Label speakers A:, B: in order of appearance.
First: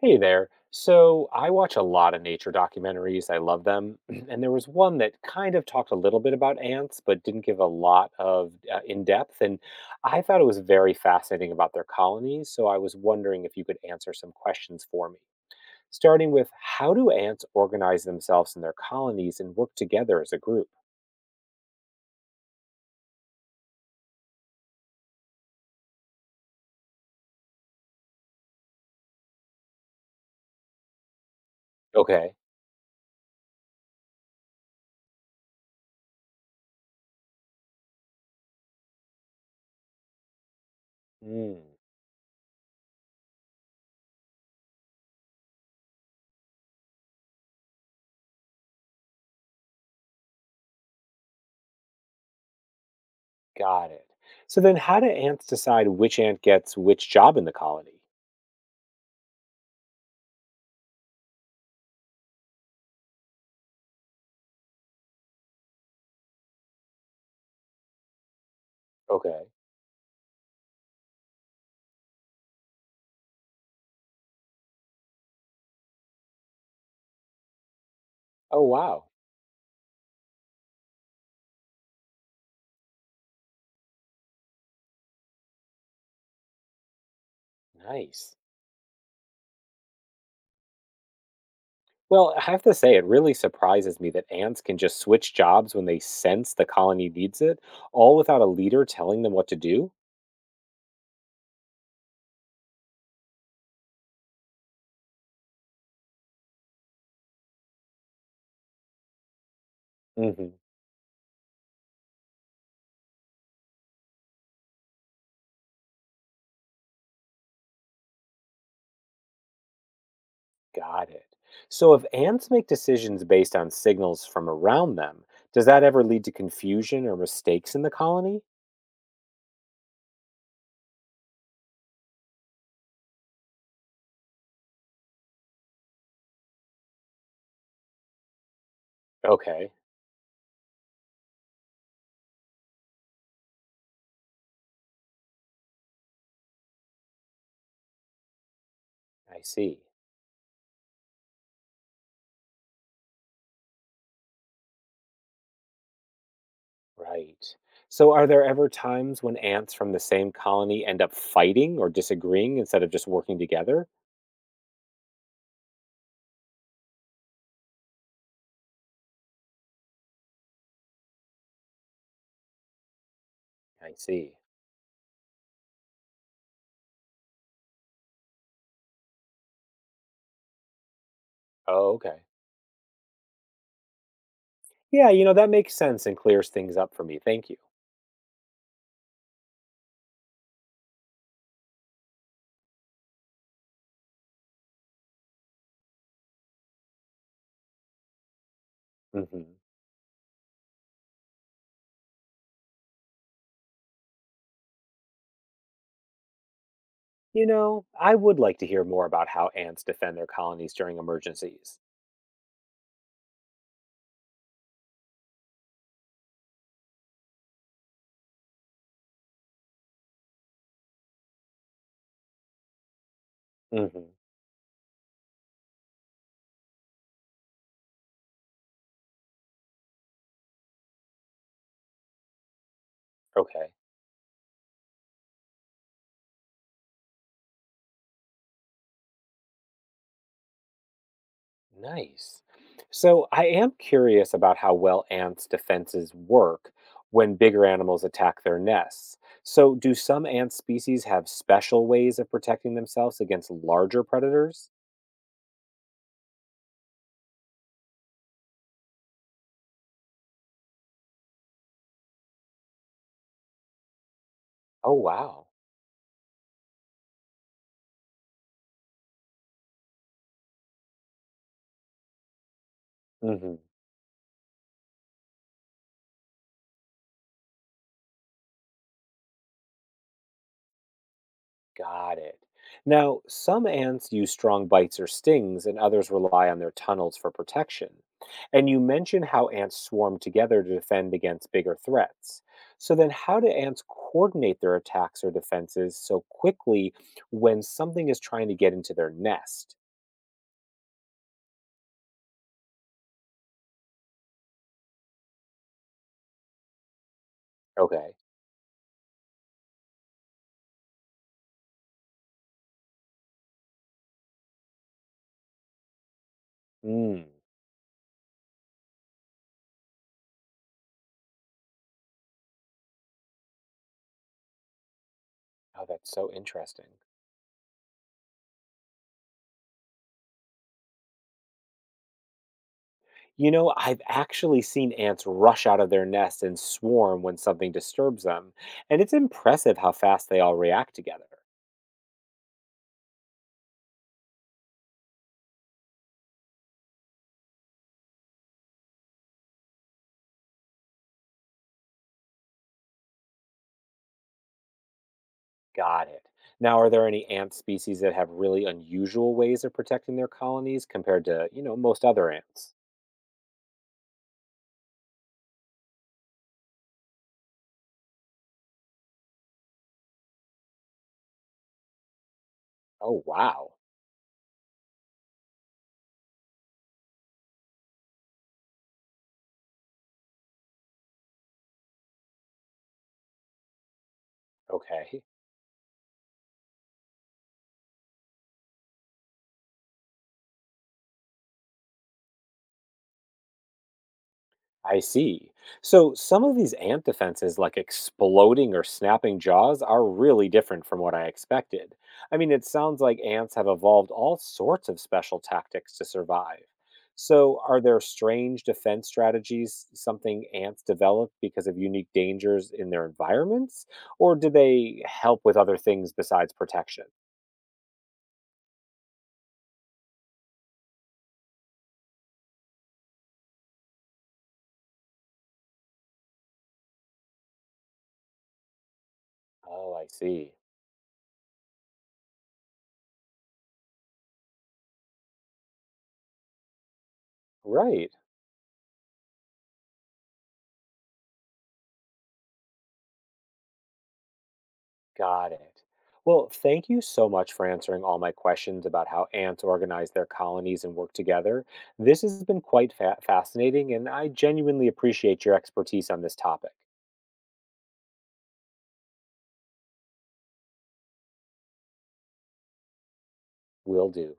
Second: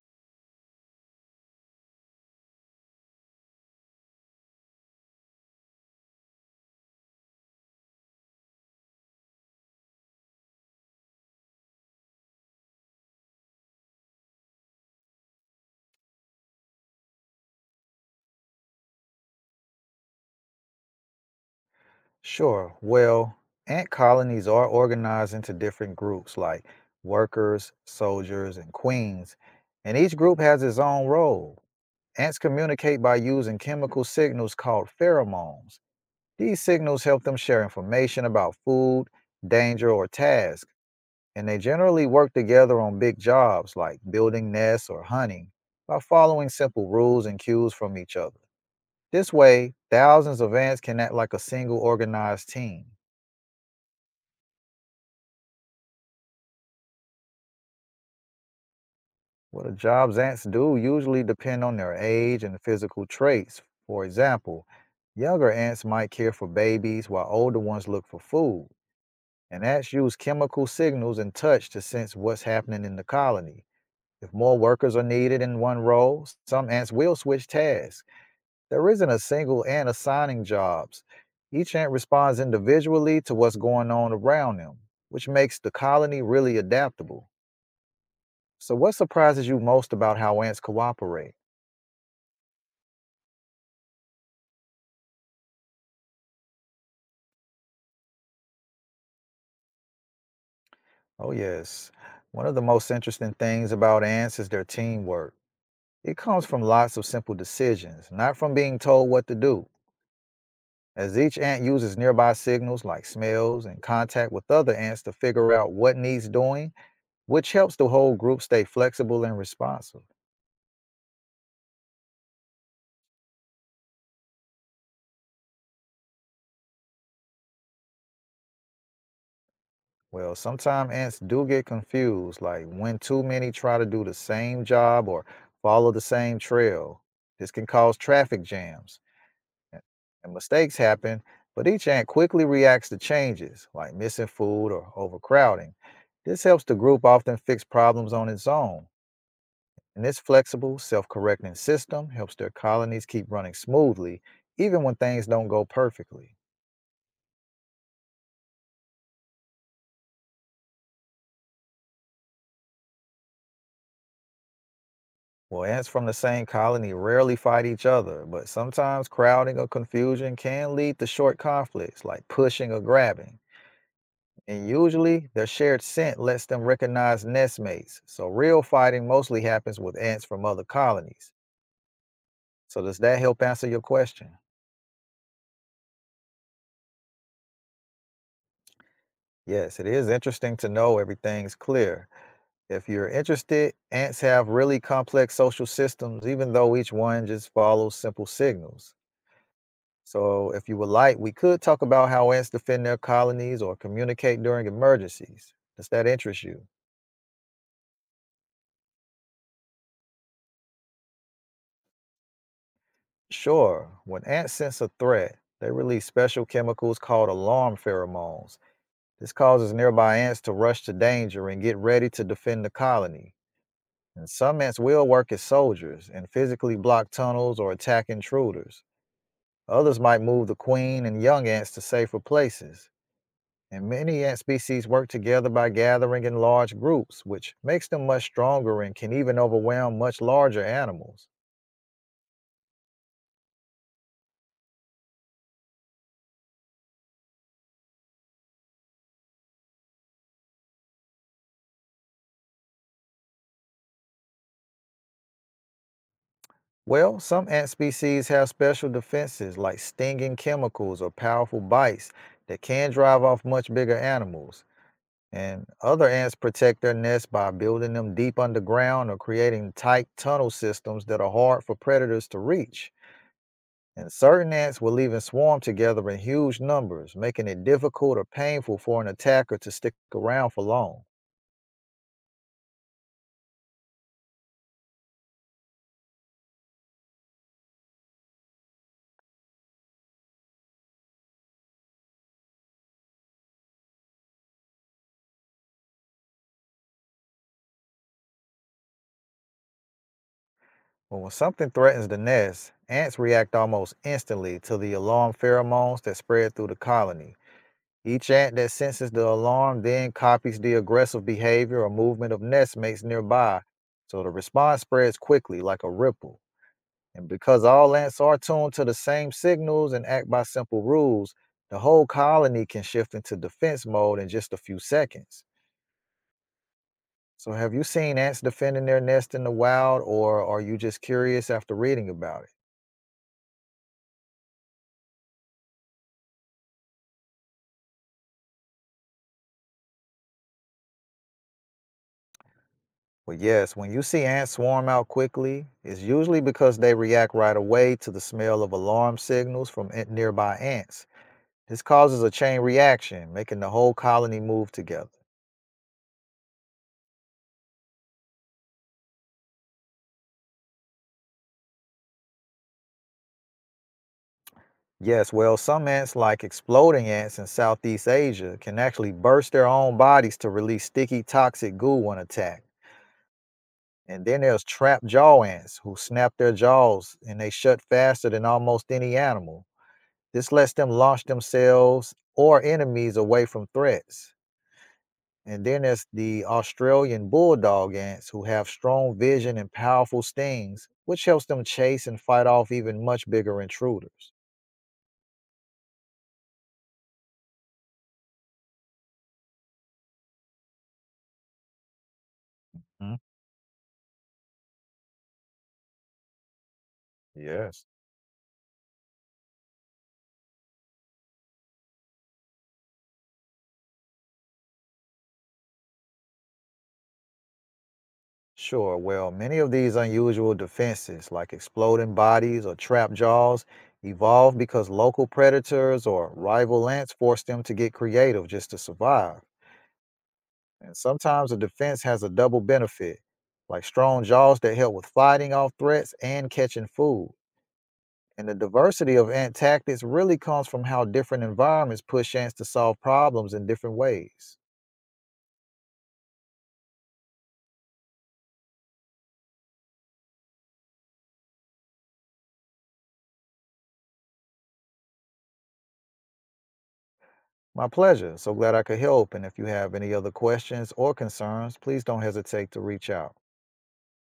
A: Hey there. So I watch a lot of nature documentaries. I love them. And there was one that kind of talked a little bit about ants, but didn't give a lot of in depth. And I thought it was very fascinating about their colonies. So I was wondering if you could answer some questions for me. Starting with, how do ants organize themselves in their colonies and work together as a group?
B: Sure. Well, ant colonies are organized into different groups like workers, soldiers, and queens, and each group has its own role.
A: Okay.
B: Ants communicate by using chemical signals called pheromones. These signals help them share information about food, danger, or task, and they
A: Hmm.
B: generally work together on big jobs like building nests or hunting by following simple rules and cues from each other. This way, thousands of ants can act like a single organized team.
A: Got it. So then how do ants decide which ant gets which job in the colony?
B: Well, the jobs ants do usually depend on their age and physical traits. For example, younger ants might care for babies while older ones look for food.
A: Okay.
B: And ants use chemical signals and touch to sense what's happening in the colony. If more workers are needed in one role, some ants will switch tasks.
A: Oh,
B: There
A: wow.
B: isn't a single ant assigning jobs. Each ant responds individually to what's going on around them, which makes the colony really adaptable.
A: Nice.
B: So, what surprises you most about how ants cooperate?
A: Well, I have to say, it really surprises me that ants can just switch jobs when they sense the colony needs it, all without a leader telling them what to do.
B: Oh, yes. One of the most interesting things about ants is their teamwork. It comes from lots of simple decisions, not from being told what to do,
A: Hmm.
B: as each ant uses nearby signals like smells and contact with other ants to figure out what needs doing, which helps the whole group stay flexible and responsive.
A: Got it. So, if ants make decisions based on signals from around them, does that ever lead to confusion or mistakes in the colony?
B: Well, sometimes ants do get confused, like when too many try to do the same job or follow the same trail. This can cause traffic jams
A: Okay.
B: and mistakes happen, but each ant quickly reacts to changes, like missing food or overcrowding. This helps the group often fix problems on its own,
A: I see.
B: and this flexible, self correcting system helps their colonies keep running smoothly, even when things don't go perfectly.
A: Right. So, are there ever times when ants from the same colony end up fighting or disagreeing instead of just working together?
B: Well, ants from the same colony rarely fight each other, but sometimes crowding or confusion can lead to short conflicts like pushing or grabbing.
A: I see.
B: And usually their shared scent lets them recognize nestmates. So real fighting mostly happens with ants from other colonies.
A: Oh, okay.
B: So does that help answer your question?
A: Yeah, that makes sense and clears things up for me. Thank you.
B: Yes, it is interesting to know everything's clear. If you're interested, ants have really complex social systems, even though each one just follows simple signals.
A: Hmm.
B: So, if you would like, we could talk about how ants defend their colonies or communicate during emergencies. Does that interest you?
A: You know, I would like to hear more about how ants defend their colonies during emergencies.
B: Sure, when ants sense a threat, they release special chemicals called alarm pheromones. This causes nearby ants to rush to danger and get ready to defend the colony.
A: Hmm.
B: And some ants will work as soldiers and physically block tunnels or attack intruders. Others might move the queen and young ants to safer places.
A: Okay.
B: And many ant species work together by gathering in large groups, which makes them much stronger and can even overwhelm much larger animals.
A: Nice. So I am curious about how well ants' defenses work when bigger animals attack their nests. So, do some ant species have special ways of protecting themselves against larger predators?
B: Well, some ant species have special defenses like stinging chemicals or powerful bites that can drive off much bigger animals.
A: Oh, wow.
B: And other ants protect their nests by building them deep underground or creating tight tunnel systems that are hard for predators to reach. And certain ants will even swarm together in huge numbers, making it difficult or painful for an attacker to stick around for long.
A: Got it. Now, some ants use strong bites or stings, and others rely on their tunnels for protection. And you mentioned how ants swarm together to defend against bigger threats. So, then how do ants coordinate their attacks or defenses so quickly when something is trying to get into their nest?
B: Well, when something threatens the nest, ants react almost instantly to the alarm pheromones that spread through the colony.
A: Okay.
B: Each ant that senses the alarm then copies the aggressive behavior or movement of nestmates nearby, so the response spreads quickly like a ripple.
A: Mm.
B: And because all ants are tuned to the same signals and act by simple rules, the whole colony can shift into defense mode in just a few seconds.
A: Oh, that's so interesting.
B: So, have you seen ants defending their nest in the wild, or are you just curious after reading about it?
A: You know, I've actually seen ants rush out of their nest and swarm when something disturbs them, and it's impressive how fast they all react together.
B: Well, yes, when you see ants swarm out quickly, it's usually because they react right away to the smell of alarm signals from nearby ants. This causes a chain reaction, making the whole colony move together.
A: Got it. Now, are there any ant species that have really unusual ways of protecting their colonies compared to, most other ants?
B: Yes, well, some ants, like exploding ants in Southeast Asia, can actually burst their own bodies to release sticky, toxic goo when attacked.
A: Oh, wow.
B: And then there's trap jaw ants who snap their jaws and they shut faster than almost any animal. This lets them launch themselves or enemies away from threats.
A: Okay.
B: And then there's the Australian bulldog ants who have strong vision and powerful stings, which helps them chase and fight off even much bigger intruders.
A: I see. So some of these ant defenses, like exploding or snapping jaws, are really different from what I expected. I mean, it sounds
B: Mhm.
A: like ants have evolved all sorts of special tactics to survive. So, are
B: Yes.
A: there strange defense strategies, something ants develop because of unique dangers in their environments? Or do they help with other things besides protection?
B: Sure. Well, many of these unusual defenses, like exploding bodies or trap jaws, evolved because local predators or rival lands forced them to get creative just to survive.
A: Oh, I see.
B: And sometimes a defense has a double benefit, like strong jaws that help with fighting off threats and catching food.
A: Right.
B: And the diversity of ant tactics really comes from how different environments push ants to solve problems in different ways.
A: Got it. Well, thank you so much for answering all my questions about how ants organize their colonies and work together. This has been quite fascinating, and I genuinely appreciate your expertise on this topic.
B: My pleasure. So glad I could help. And if you have any other questions or concerns, please don't hesitate to reach out.
A: Will do.